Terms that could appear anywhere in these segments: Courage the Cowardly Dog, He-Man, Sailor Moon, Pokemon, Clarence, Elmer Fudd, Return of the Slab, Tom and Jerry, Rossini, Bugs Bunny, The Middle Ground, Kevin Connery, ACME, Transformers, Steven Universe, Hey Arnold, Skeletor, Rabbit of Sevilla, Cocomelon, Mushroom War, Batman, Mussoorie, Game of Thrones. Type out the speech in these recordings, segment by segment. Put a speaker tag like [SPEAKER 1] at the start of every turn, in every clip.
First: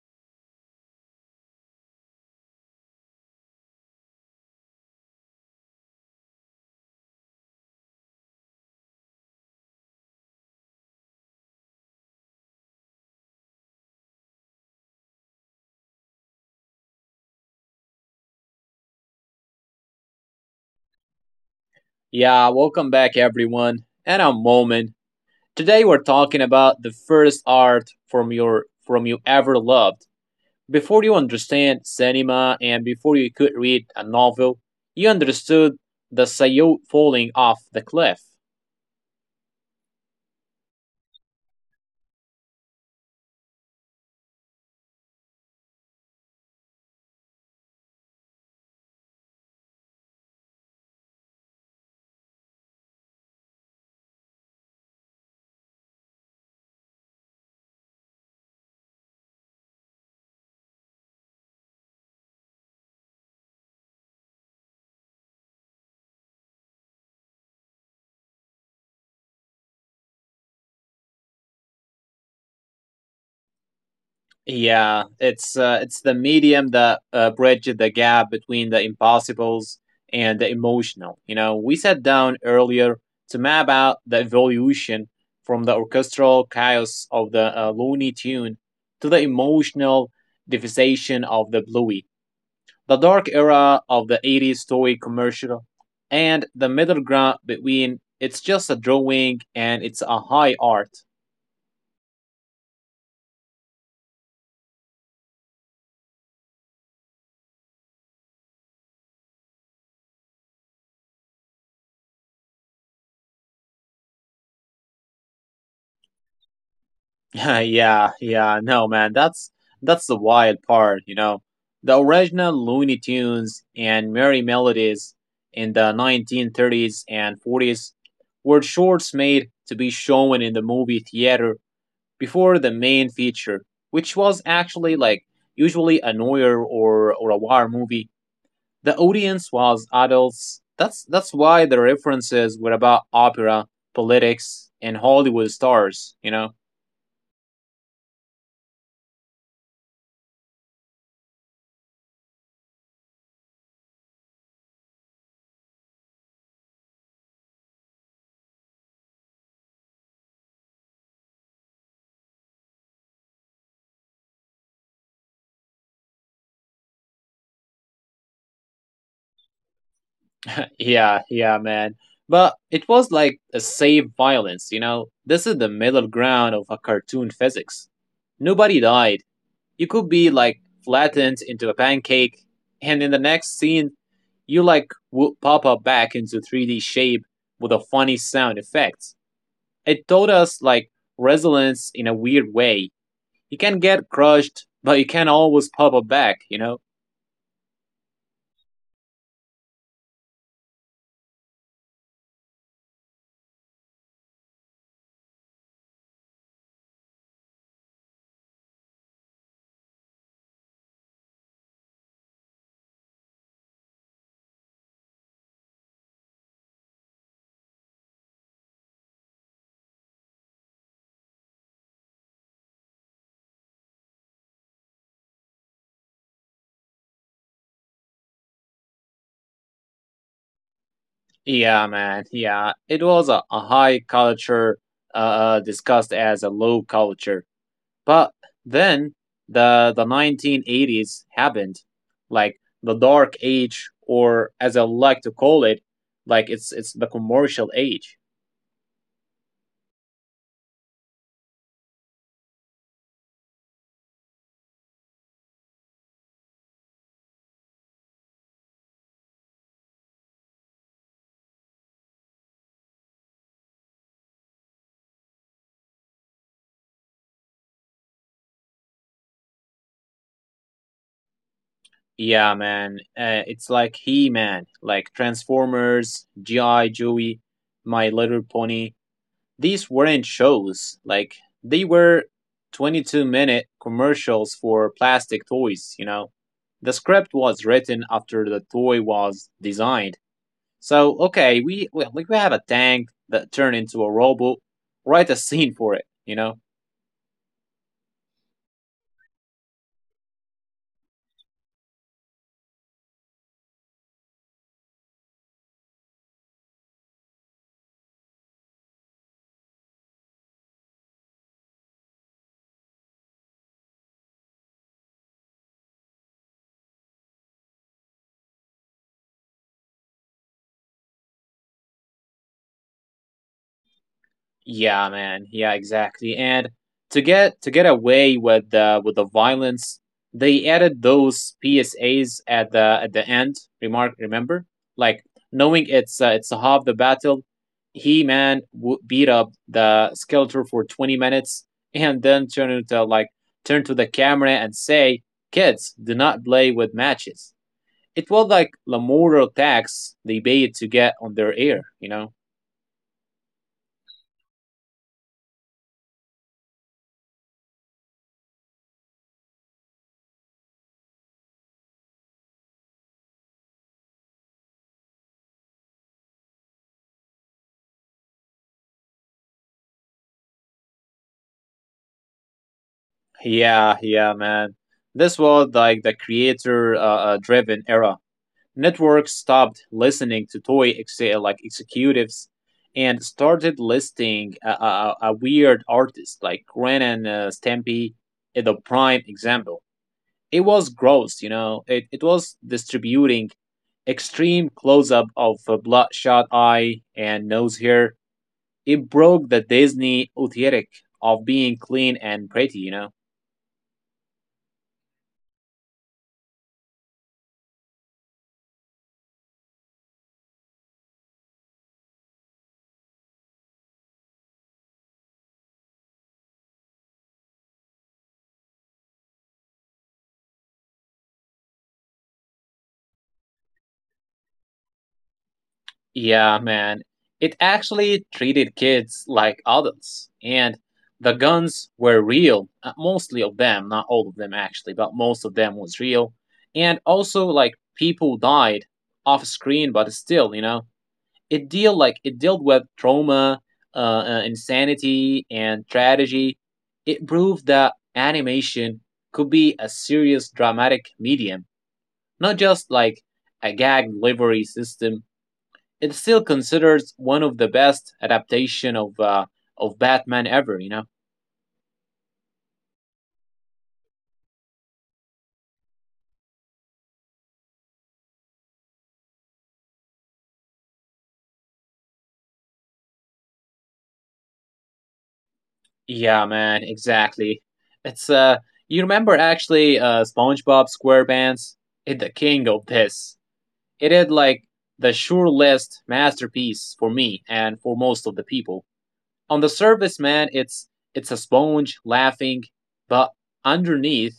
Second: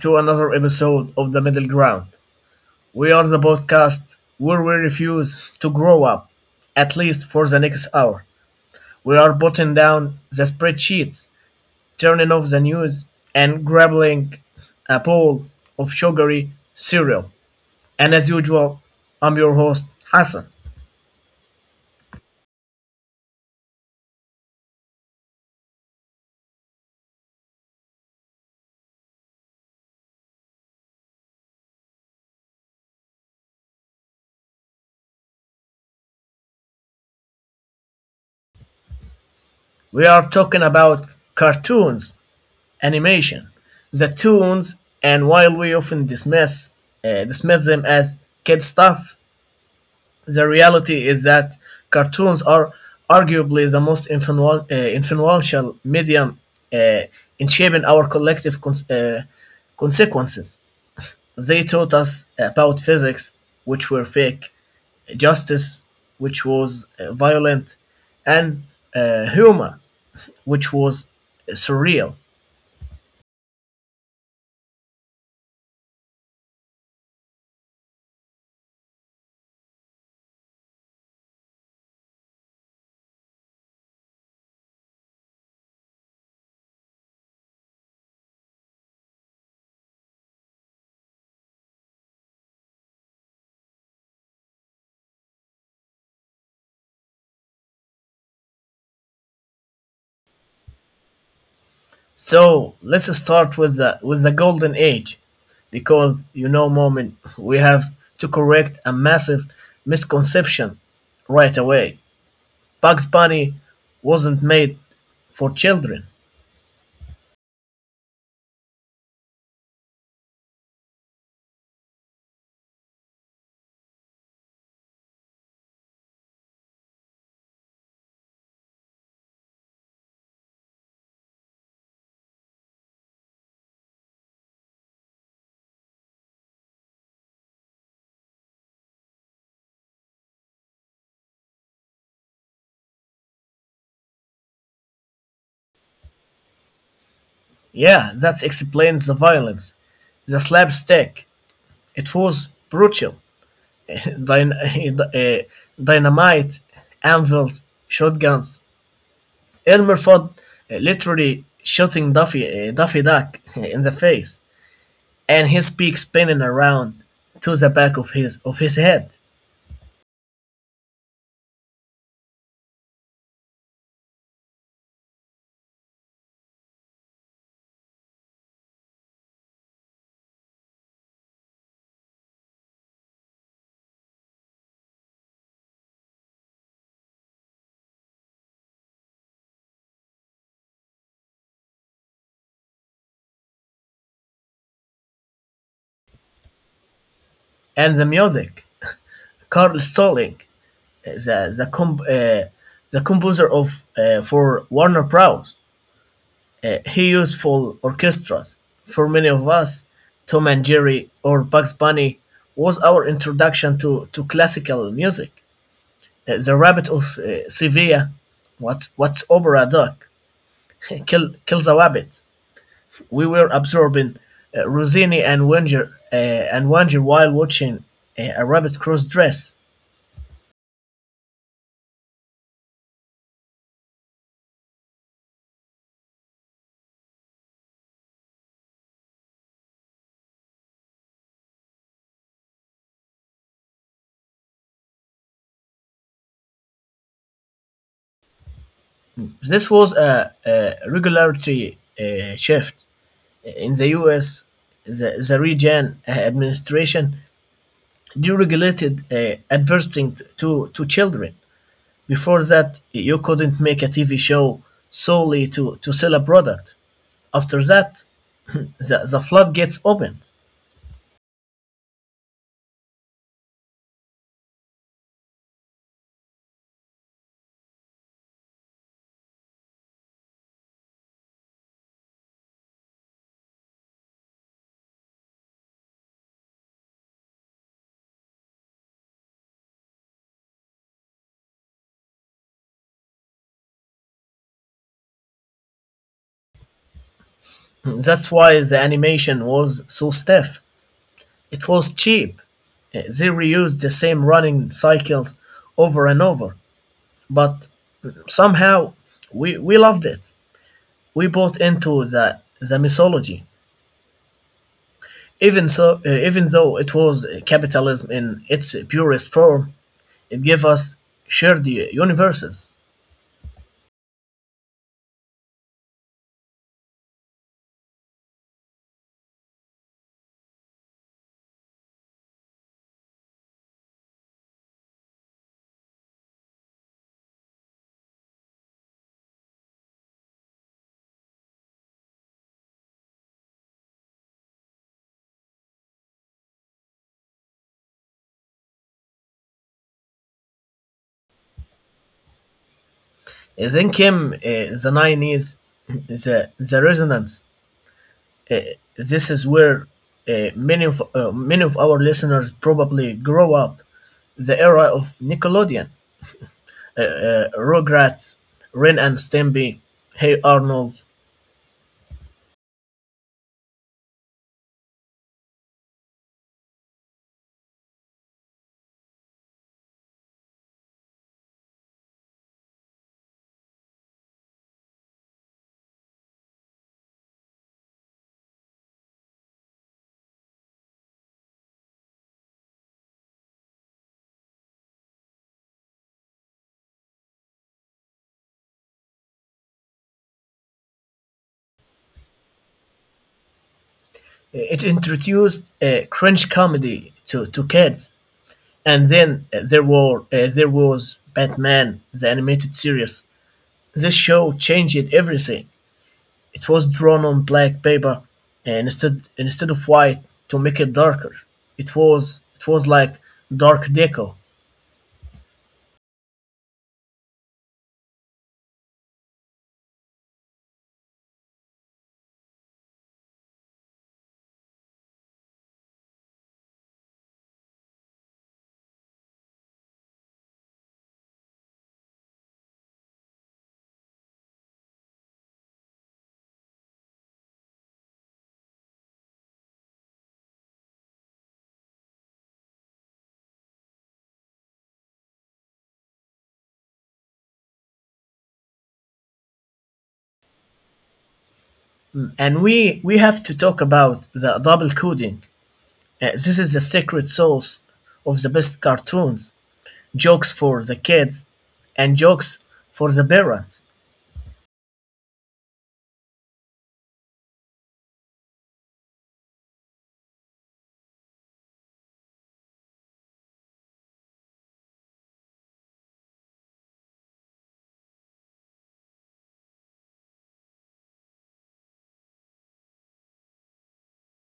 [SPEAKER 1] to another episode of The Middle Ground. We are the podcast where we refuse to grow up, at least for the next hour. We are putting down the spreadsheets, turning off the news, and grabbing a bowl of sugary cereal. And as usual, I'm your host, Hassan.
[SPEAKER 2] Yeah, welcome back everyone. And I'm Moment. Today we're talking about the first art from you ever loved. Before you understand cinema and before you could read a novel, you understood the Sayou falling off the cliff.
[SPEAKER 1] We are talking about cartoons, animation, the tunes, and while we often dismiss them as kid stuff, the reality is that cartoons are arguably the most influential medium uh, in shaping our collective consequences. They taught us about physics, which were fake, justice, which was violent, and humor which was surreal.
[SPEAKER 2] Yeah, it's the medium that bridges the gap between the impossibles and the emotional. You know, we sat down earlier to map out the evolution from the orchestral chaos of the Looney Tune to the emotional devastation of the Bluey, the dark era of the 80s toy commercial, and the middle ground between it's just a drawing and it's a high art.
[SPEAKER 1] So let's start with the golden age, because you know, moment, we have to correct a massive misconception right away. Bugs Bunny wasn't made for children.
[SPEAKER 2] Yeah, yeah, no, man, that's the wild part, you know. The original Looney Tunes and Merry Melodies in the 1930s and 40s were shorts made to be shown in the movie theater before the main feature, which was actually like usually a noir or a war movie. The audience was adults. That's why the references were about opera, politics, and Hollywood stars, you know.
[SPEAKER 1] Yeah, that explains the violence, the slapstick. It was brutal. Dyn- uh, dynamite, anvils, shotguns. Elmer Fudd literally shooting Daffy Duck in the face, and his beak spinning around to the back of his head.
[SPEAKER 2] Yeah, yeah, man. But it was like a safe violence, you know? This is the middle ground of a cartoon physics. Nobody died. You could be like flattened into a pancake, and in the next scene, you like would pop up back into 3D shape with a funny sound effect. It taught us like resilience in a weird way. You can get crushed, but you can always pop up back, you know?
[SPEAKER 1] And the music, Carl Stalling, uh, the the, comp, uh, the composer of for Warner Bros. He used full orchestras. For many of us, Tom and Jerry or Bugs Bunny was our introduction to classical music. The Rabbit of Sevilla, what's Opera Doc, kill the rabbit. We were absorbing Rossini and Wanger while watching a rabbit cross dress.
[SPEAKER 2] Yeah, man. Yeah, it was a high culture discussed as a low culture. But then the 1980s happened, like the dark age, or as I like to call it, like it's the commercial age.
[SPEAKER 1] This was a regularity shift in the U.S. The region administration deregulated advertising to children. Before that, you couldn't make a TV show solely to sell a product. After that, the floodgates opened.
[SPEAKER 2] Yeah, man. It's like He Man, like Transformers, G.I. Joey, My Little Pony. These weren't shows. Like, they were 22-minute commercials for plastic toys, you know? The script was written after the toy was designed. So, okay, we have a tank that turned into a robot. Write a scene for it, you know?
[SPEAKER 1] That's why the animation was so stiff. It was cheap. Eh, they reused the same running cycles over and over, but somehow we loved it. We bought into the mythology. Even so, even though it was capitalism in its purest form, it gave us shared universes.
[SPEAKER 2] Yeah, man. Yeah, exactly. And to get away with the violence, they added those PSAs at the end. Remember, like knowing it's a half the battle. He man beat up the Skeletor for 20 minutes, and then turn to the camera and say, "Kids, do not play with matches." It was like the moral tax they paid to get on their air, you know.
[SPEAKER 1] Then came the 90s, the resonance. Uh, this is where many of our listeners probably grow up. The era of Nickelodeon, Rugrats, Ren and Stimpy, Hey Arnold.
[SPEAKER 2] Yeah, yeah, man. This was like the creator driven era. Networks stopped listening to toy like executives and started listing a weird artist like Ren and Stampy is the prime example. It was gross, you know. It was distributing extreme close up of a bloodshot eye and nose hair. It broke the Disney aesthetic of being clean and pretty, you know.
[SPEAKER 1] It introduced cringe comedy to kids, and then there was Batman, the animated series. This show changed everything. It was drawn on black paper and instead of white to make it darker. It was like dark deco.
[SPEAKER 2] Yeah, man. It actually treated kids like adults. And the guns were real. Mostly of them, not all of them actually, but most of them was real. And also like people died off screen, but still, you know, it dealt with trauma, insanity and tragedy. It proved that animation could be a serious dramatic medium, not just like a gag delivery system. It's still considered one of the best adaptation of Batman ever. You know?
[SPEAKER 1] Mm. And we have to talk about the double coding. This is the secret sauce of the best cartoons. Jokes for the kids and jokes for the parents.
[SPEAKER 2] Yeah, man, exactly. It's You remember actually SpongeBob SquarePants? It the king of this. It is like the sure list masterpiece for me and for most of the people. On the surface, man, it's a sponge laughing, but underneath,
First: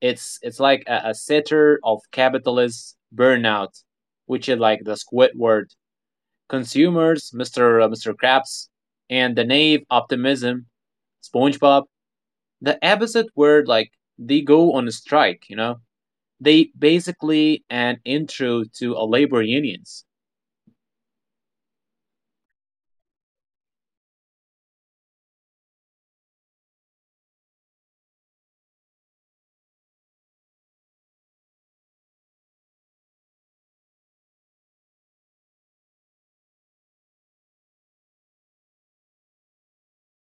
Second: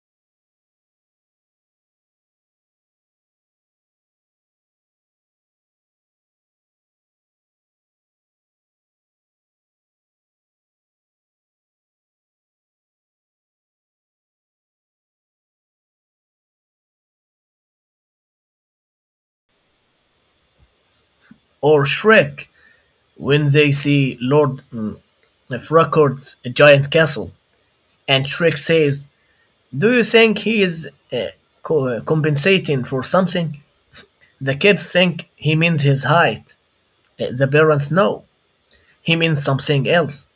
[SPEAKER 2] it's like a sitter of capitalist burnout, which is like the Squidward Consumers, Mr. Krabs, and the Knave, Optimism, SpongeBob, the episode where like they go on a strike, you know? They basically an intro to a labor unions.
[SPEAKER 1] Or Shrek when they see Lord Frog's giant castle. And Shrek says, "Do you think he is uh, compensating for something?" The kids think he means his height. The parents know he means something else.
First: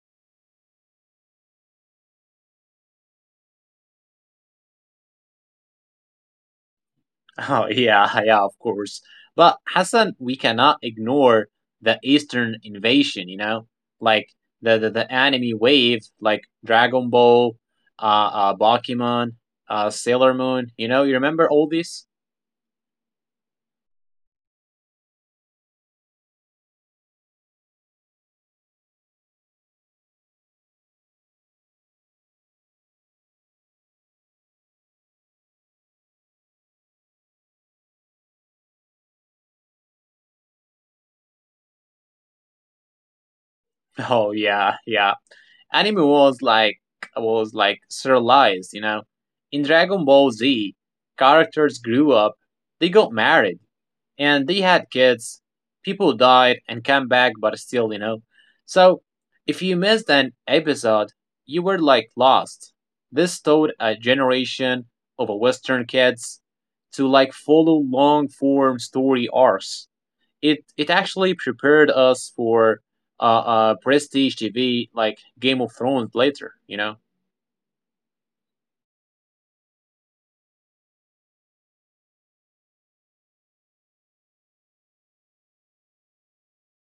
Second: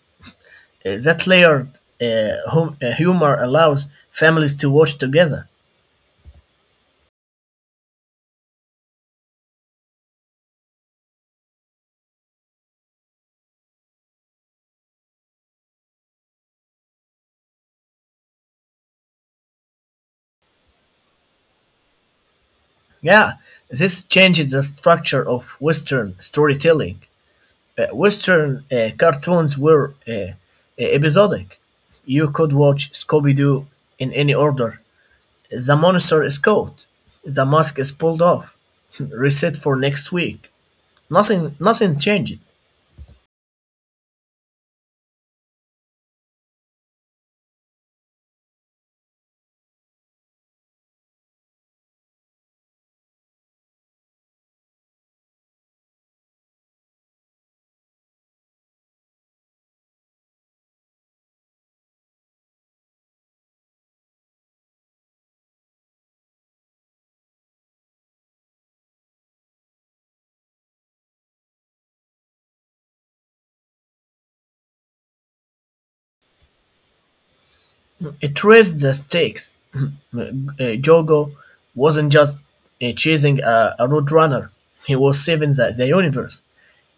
[SPEAKER 1] That layered humor allows families to watch together.
[SPEAKER 2] Oh, yeah, yeah, of course. But Hassan, we cannot ignore the Eastern invasion, you know, like the anime wave, like Dragon Ball, uh, Pokemon, Sailor Moon. You know, you remember all this?
[SPEAKER 1] Yeah, this changes the structure of Western storytelling. Western cartoons were episodic. You could watch Scooby Doo in any order. The monster is caught. The mask is pulled off. Reset for next week. Nothing changed.
[SPEAKER 2] Oh yeah, yeah. Anime was like serialized, you know. In Dragon Ball Z, characters grew up, they got married, and they had kids. People died and came back, but still, you know. So, if you missed an episode, you were like lost. This taught a generation of Western kids to like follow long form story arcs. It actually prepared us for prestige TV like Game of Thrones later, you know.
[SPEAKER 1] It raised the stakes. Jogo wasn't just chasing a Roadrunner, he was saving the universe.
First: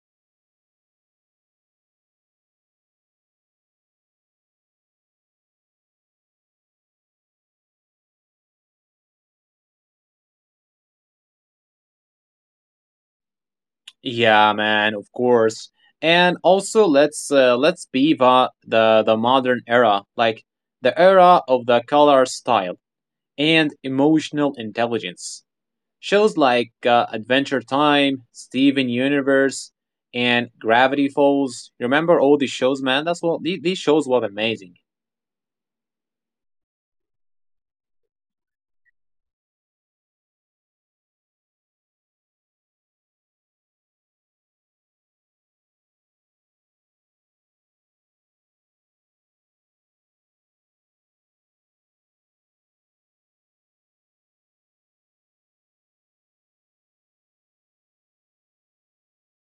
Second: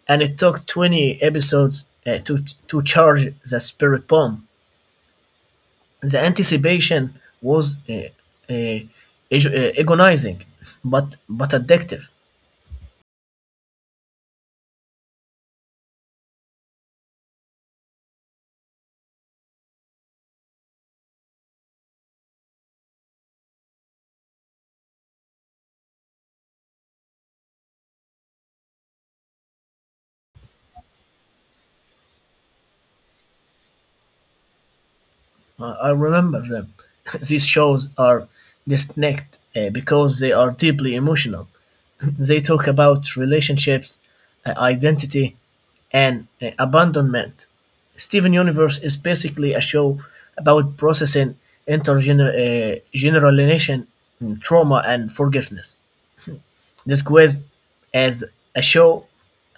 [SPEAKER 1] And it took 20 episodes to charge the spirit bomb. The anticipation was uh, agonizing, but addictive.
[SPEAKER 2] Yeah, man, of course. And also, let's be the modern era, like the era of the color style and emotional intelligence. Shows like Adventure Time, Steven Universe, and Gravity Falls. Remember all these shows, man? That's what these shows were amazing.
[SPEAKER 1] I remember them. These shows are distinct because they are deeply emotional. They talk about relationships, uh, identity, and abandonment. Steven Universe is basically a show about processing intergenerational trauma and forgiveness. This quiz is a show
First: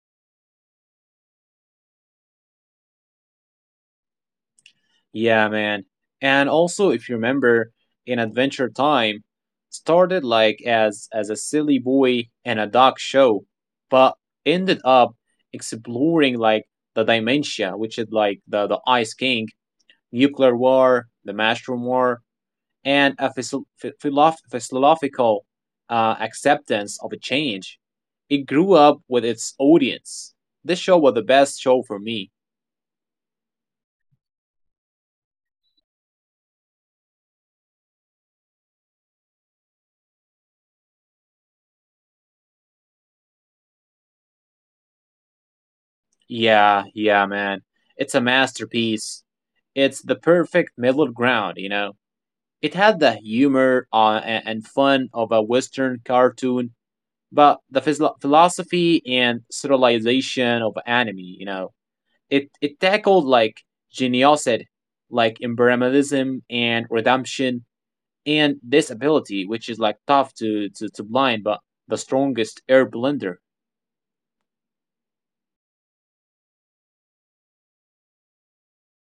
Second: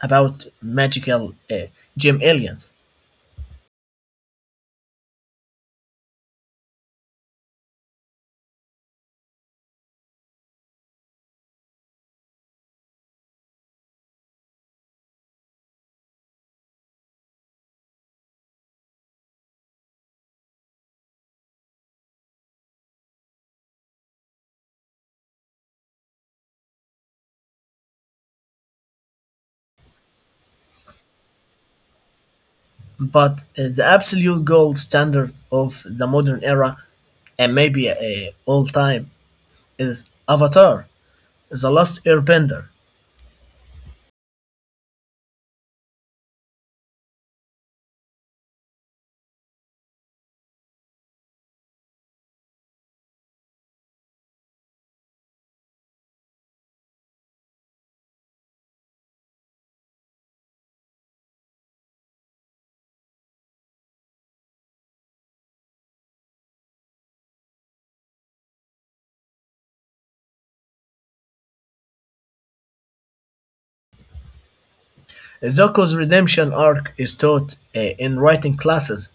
[SPEAKER 1] about magical gem aliens.
[SPEAKER 2] Yeah, man. And also, if you remember, in Adventure Time, started like as a silly boy and a dog show, but ended up exploring like the dementia, which is like the Ice King, nuclear war, the Mushroom War, and a philosophical acceptance of a change. It grew up with its audience. This show was the best show for me.
[SPEAKER 1] But the absolute gold standard of the modern era, and maybe all time, is Avatar, The Last Airbender.
[SPEAKER 2] Yeah, yeah, man. It's a masterpiece. It's the perfect middle ground, you know. It had the humor and fun of a Western cartoon, but the philosophy and serialization of anime, you know. It tackled like geniosity, like imperialism and redemption and disability, which is like tough to blind, but the strongest air blender.
[SPEAKER 1] Zuko's redemption arc is taught in writing classes.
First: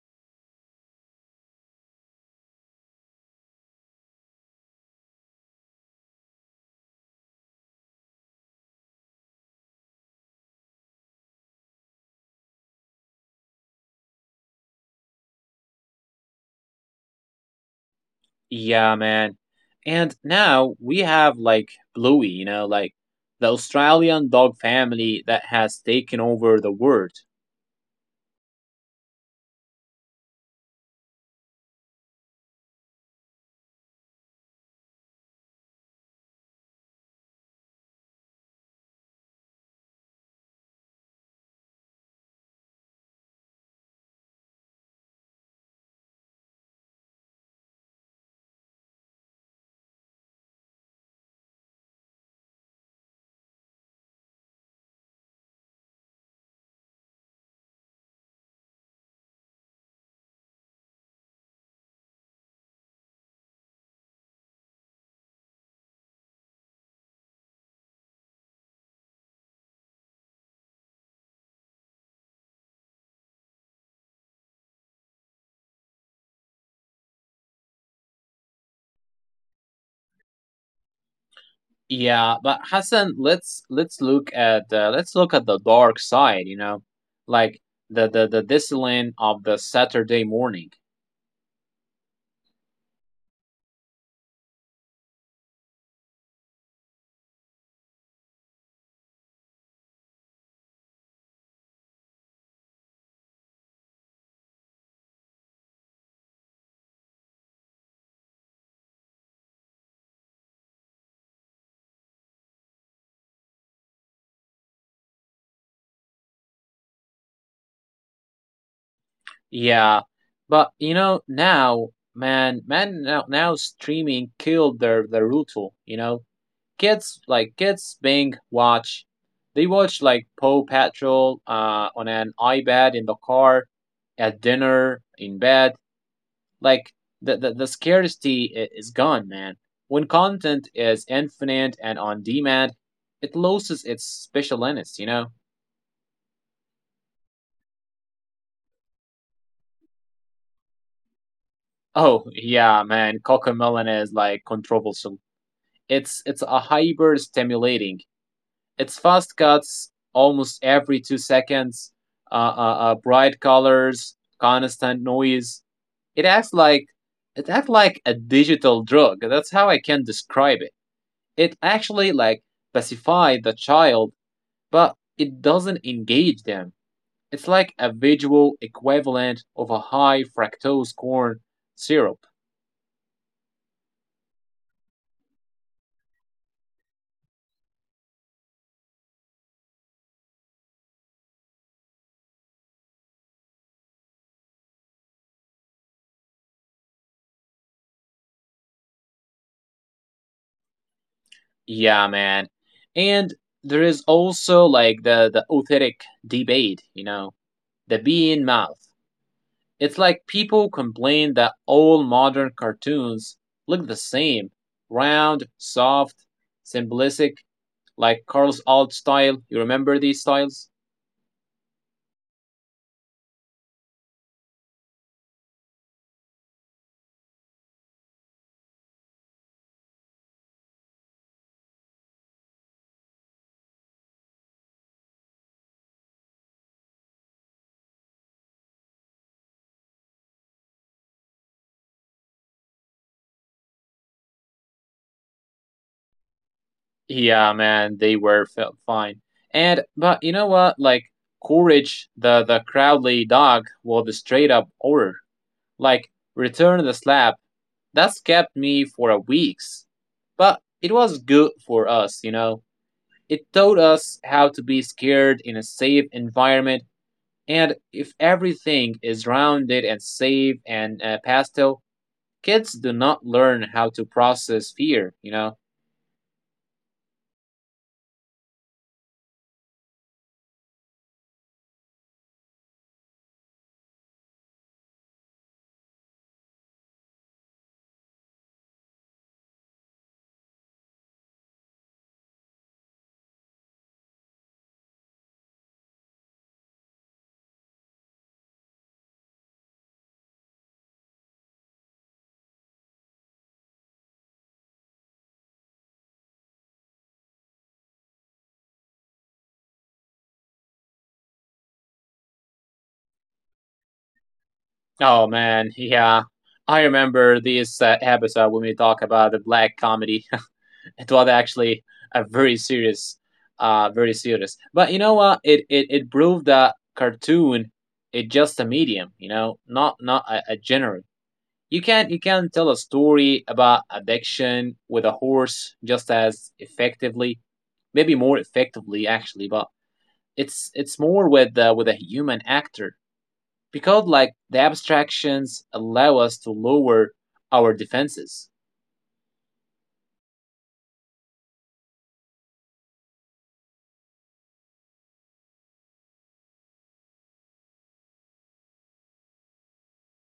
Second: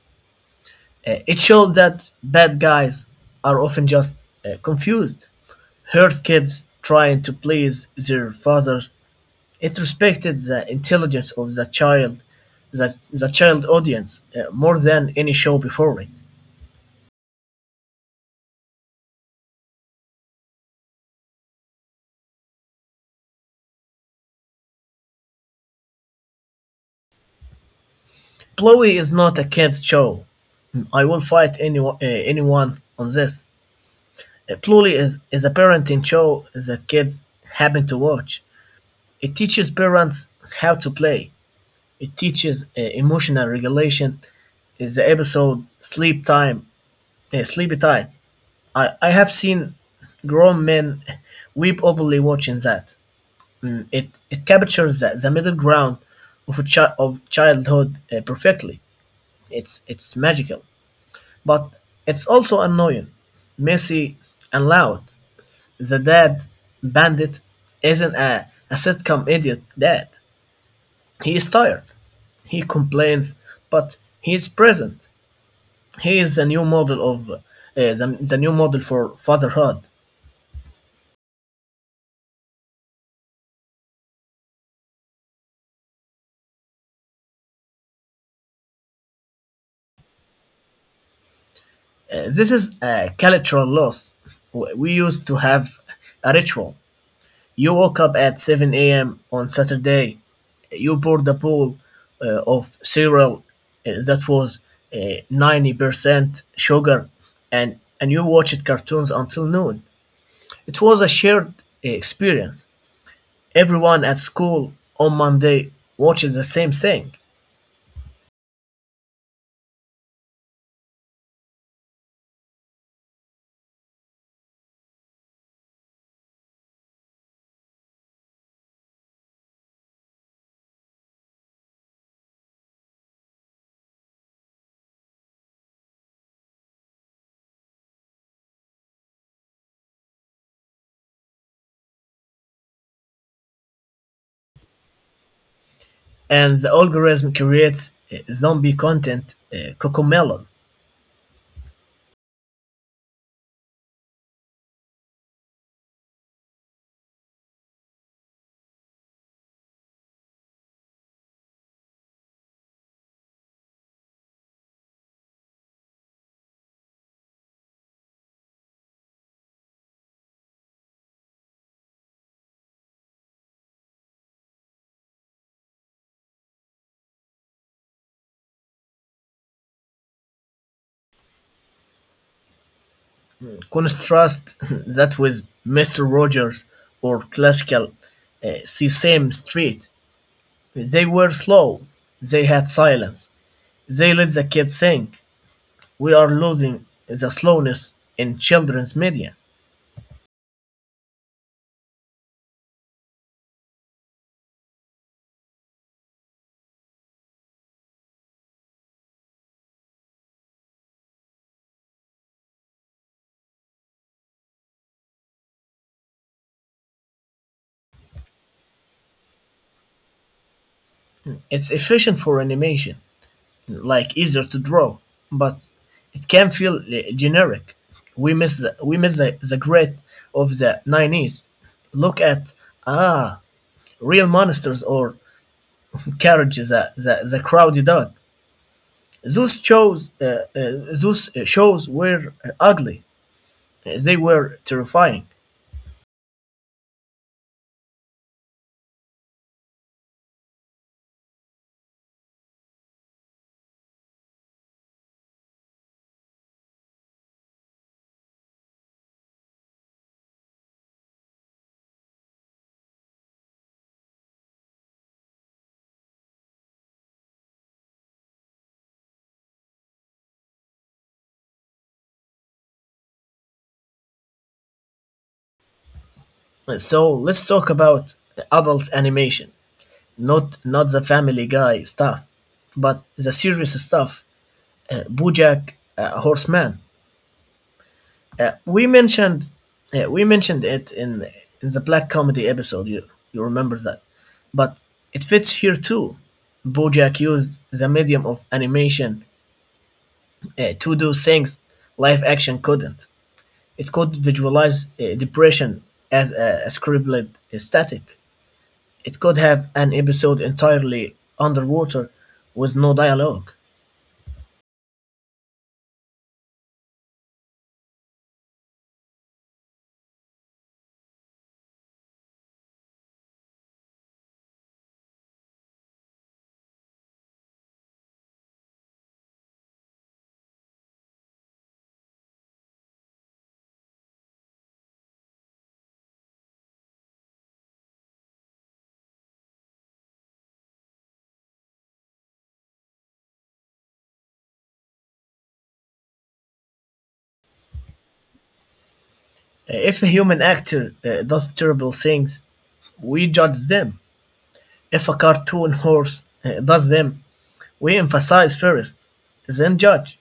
[SPEAKER 1] It shows that bad guys are often just confused, hurt kids trying to please their fathers. It respected the intelligence of the child, the child audience, more than any show before it.
[SPEAKER 2] Yeah, man. And now we have like Bluey, you know, like the Australian dog family that has taken over the world.
[SPEAKER 1] Chloe is not a kids show. I will fight anyone on this. Chloe is a parenting show that kids happen to watch. It teaches parents how to play. It teaches emotional regulation. Is the episode sleepy time. I have seen grown men weep openly watching that. Mm, It captures the middle ground of a chi- of childhood perfectly. It's magical. But it's also annoying, messy, and loud. The dad bandit isn't a sitcom idiot dad. He is tired. He complains, but he is present. He is the new model of the new model for fatherhood.
[SPEAKER 2] Yeah, but Hassan, let's look at the dark side, you know, like the discipline of the Saturday morning.
[SPEAKER 1] This is a cultural loss. We used to have a ritual. You woke up at 7 a.m. on Saturday. You poured a bowl of cereal that was uh, 90% sugar, and you watched cartoons until noon. It was a shared experience. Everyone at school on Monday watches the same thing,
[SPEAKER 2] Yeah, but you know now, man, now streaming killed their ritual, you know kids like kids being watch they watch like Paw Patrol on an iPad in the car, at dinner, in bed. Like the scarcity is gone, man. When content is infinite and on demand, it loses its specialness, you know?
[SPEAKER 1] and the algorithm creates zombie content, Cocomelon.
[SPEAKER 2] Oh yeah, man, Cocomelon is like controversial. It's a hyper stimulating. It's fast cuts almost every 2 seconds, bright colors, constant noise. It acts like it acts like a digital drug. That's how I can describe it. It actually like pacifies the child, but it doesn't engage them. It's like a visual equivalent of a high fructose corn syrup.
[SPEAKER 1] Contrast that with Mr. Rogers or classical Sesame Street. They were slow, they had silence, they let the kids think. We are losing the slowness in children's media.
[SPEAKER 2] Yeah, man. And there is also like the authentic debate, you know, the bee in mouth. It's like people complain that all modern cartoons look the same round, soft, simplistic, like Carl's alt style. You remember these styles?
[SPEAKER 1] It's efficient for animation, like easier to draw, but it can feel generic. We miss the grit of the 90s. Look at, ah, real monsters or carriage the crowded dog. Those shows, uh, uh, those shows were ugly. They were terrifying.
[SPEAKER 2] Yeah, man, they were fine. And, but you know what? Like, Courage, the Crowley dog, was the straight up horror. Like, Return of the Slab, that's kept me for a weeks. But it was good for us, you know? It taught us how to be scared in a safe environment, and if everything is rounded and safe and pastel, kids do not learn how to process fear, you know?
[SPEAKER 1] So let's talk about adult animation, not the Family Guy stuff, but the serious stuff. BoJack Horseman. Uh, we mentioned we mentioned it in the black comedy episode. You remember that, but it fits here too. BoJack used the medium of animation to do things live action couldn't. It could visualize depression as a scribbled static. It could have an episode entirely underwater with no dialogue.
[SPEAKER 2] Oh man, yeah. I remember this episode when we talk about the black comedy. It was actually a very serious, very serious. But you know what? It proved that cartoon is just a medium, you know, not a genre. You can tell a story about addiction with a horse just as effectively, maybe more effectively actually, but it's more with a human actor because like the abstractions allow us to lower our defenses.
[SPEAKER 1] If a human actor does terrible things, we judge them. If a cartoon horse does them, we emphasize first, then judge.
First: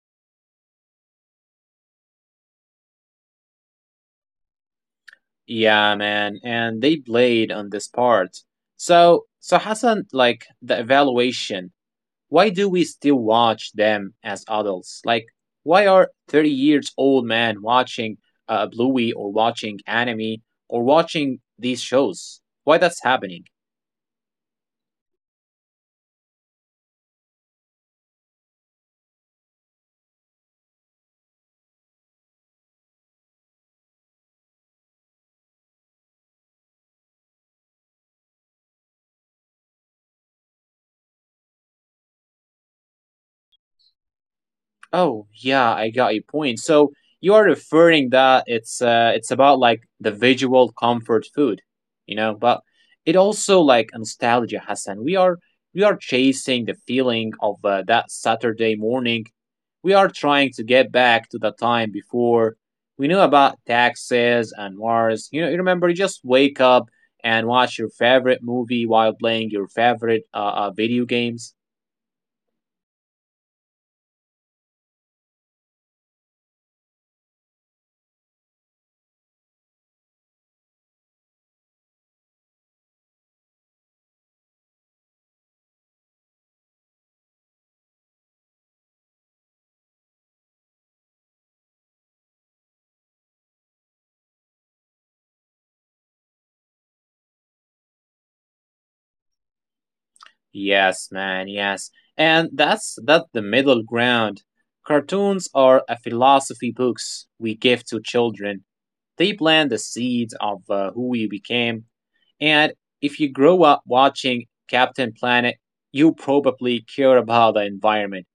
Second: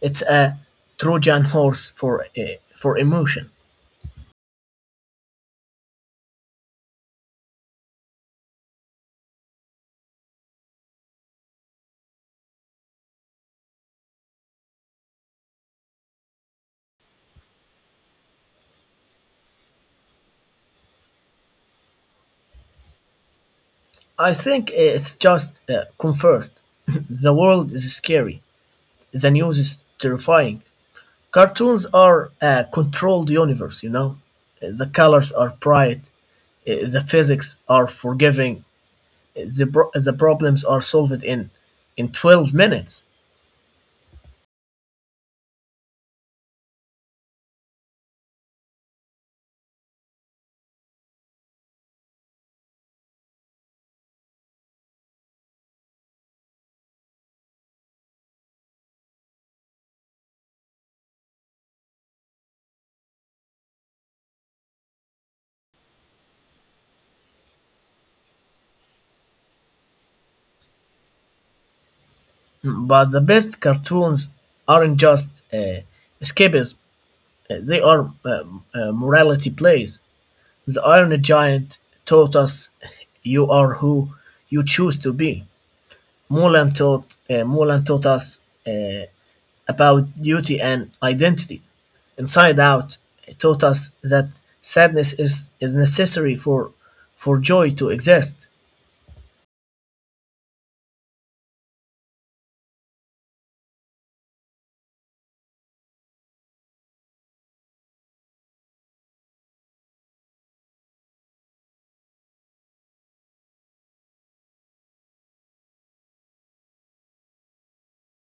[SPEAKER 1] It's a Trojan horse for emotion.
[SPEAKER 2] Yeah, man, and they played on this part. So Hassan, like the evaluation. Why do we still watch them as adults? Like, why are 30 years old men watching Bluey or watching anime or watching these shows? Why that's happening?
[SPEAKER 1] I think it's just comfort. The world is scary. The news is terrifying. Cartoons are a controlled universe, you know. The colors are bright. Uh, the physics are forgiving. The problems are solved in 12 minutes.
[SPEAKER 2] Oh yeah, I got your point. So you are referring that it's about like the visual comfort food, you know, but it also like nostalgia, Hassan. We are chasing the feeling of that Saturday morning. We are trying to get back to the time before we knew about taxes and wars. You know, you remember you just wake up and watch your favorite movie while playing your favorite video games.
[SPEAKER 1] Mm, but the best cartoons aren't just escapism, they are morality plays. The Iron Giant taught us, you are who you choose to be. Mulan taught us. Uh, about duty and identity. Inside Out taught us that sadness is necessary for joy to exist.
[SPEAKER 2] Yes, man, yes. And that's that the middle ground. Cartoons are a philosophy books we give to children. They plant the seeds of who we became. And if you grow up watching Captain Planet, you probably care about the environment.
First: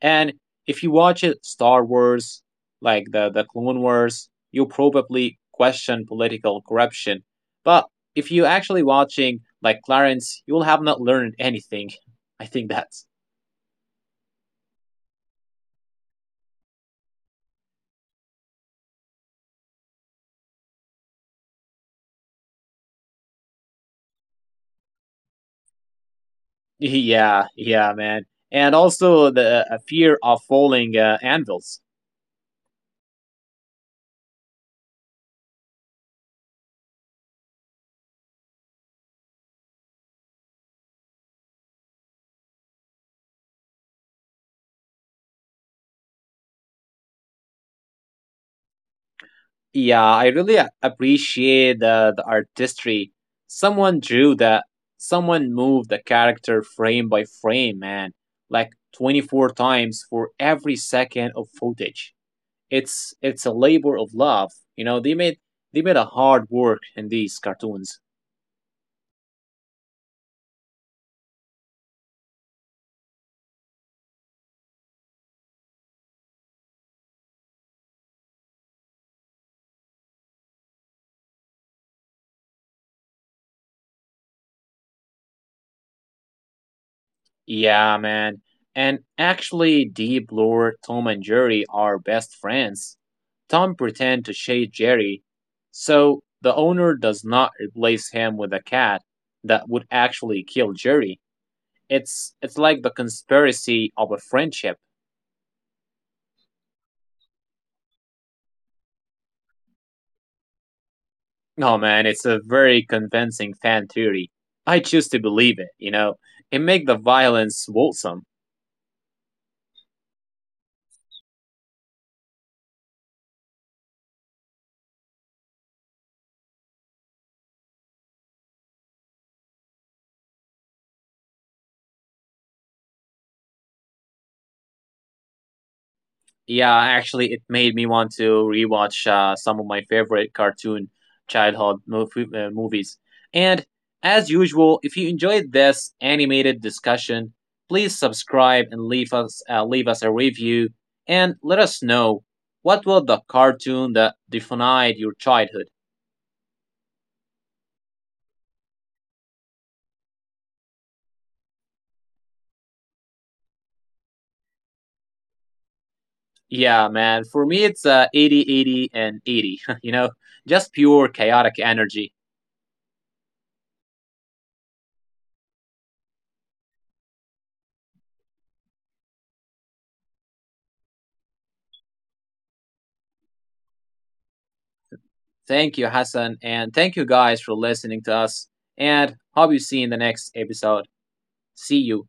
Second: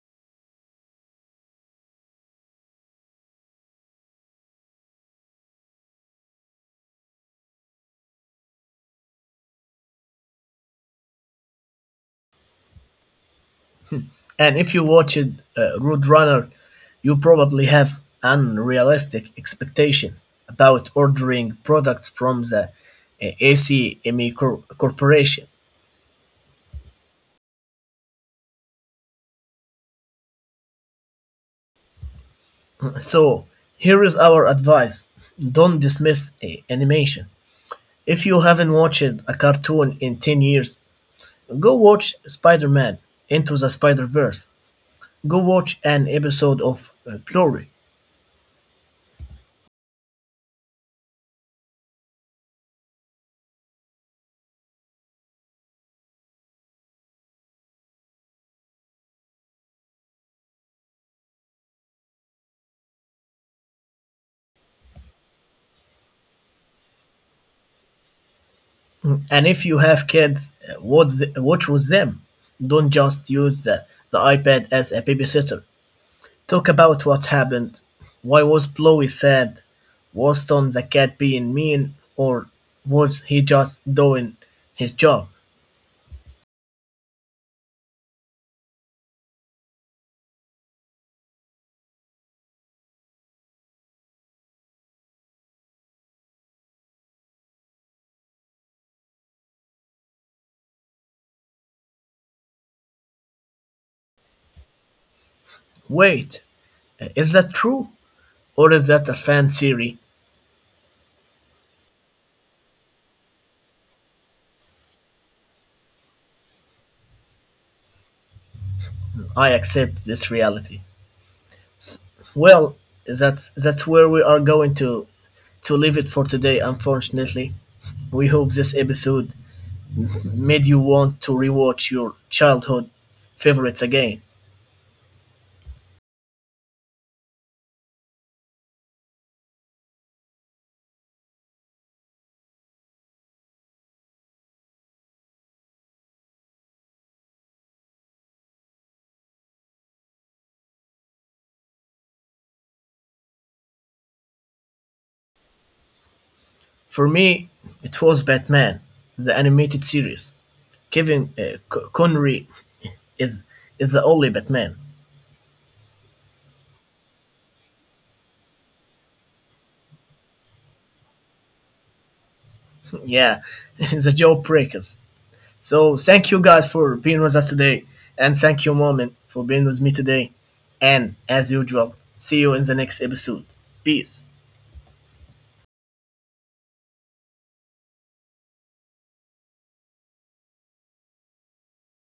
[SPEAKER 2] And if you watch it, Star Wars, like the Clone Wars, you probably question political corruption. But if you actually watching like Clarence, you will have not learned anything. I think that's
[SPEAKER 1] And if you watched Road Runner, you probably have unrealistic expectations about ordering products from the ACME Corporation.
[SPEAKER 2] yeah, yeah, man. And also the fear of falling anvils.
[SPEAKER 1] So, here is our advice: don't dismiss animation. If you haven't watched a cartoon in 10 years, go watch Spider-Man Into the Spider-Verse. Go watch an episode of Glory.
[SPEAKER 2] Yeah, I really appreciate the artistry. Someone drew that, someone moved the character frame by frame, man, like 24 times for every second of footage. It's a labor of love. You know, they made a hard work in these cartoons.
[SPEAKER 1] Mm. And if you have kids, watch with them. Don't just use the iPad as a babysitter. Talk about what happened. Why was Chloe sad? Was Tom the cat being mean? Or was he just doing his job?
[SPEAKER 2] Yeah, man. And actually, Deep Lore, Tom and Jerry are best friends. Tom pretends to shade Jerry, so the owner does not replace him with a cat that would actually kill Jerry. It's like the conspiracy of a friendship.
[SPEAKER 1] Wait, is that true? Or is that a fan theory?
[SPEAKER 2] No, man, it's a very convincing fan theory. I choose to believe it. You know, it make the violence wholesome.
[SPEAKER 1] I accept this reality. Well, that's where we are going to leave it for today, unfortunately. We hope this episode made you want to rewatch your childhood favorites again.
[SPEAKER 2] Yeah, actually, it made me want to rewatch some of my favorite cartoon childhood movies. And as usual, if you enjoyed this animated discussion, please subscribe and leave us a review and let us know what was the cartoon that defined your childhood.
[SPEAKER 1] For me, it was Batman, the animated series. Kevin Connery is is the only Batman.
[SPEAKER 2] Yeah, man, for me it's 80, 80, and 80, you know, just pure chaotic energy.
[SPEAKER 1] Yeah, the jawbreakers. So thank you guys for being with us today, and thank you, Moment, for being with me today. And as usual, see you in the next episode. Peace.
[SPEAKER 2] Thank you, Hassan, and thank you guys for listening to us. And hope you see you in the next episode. See you.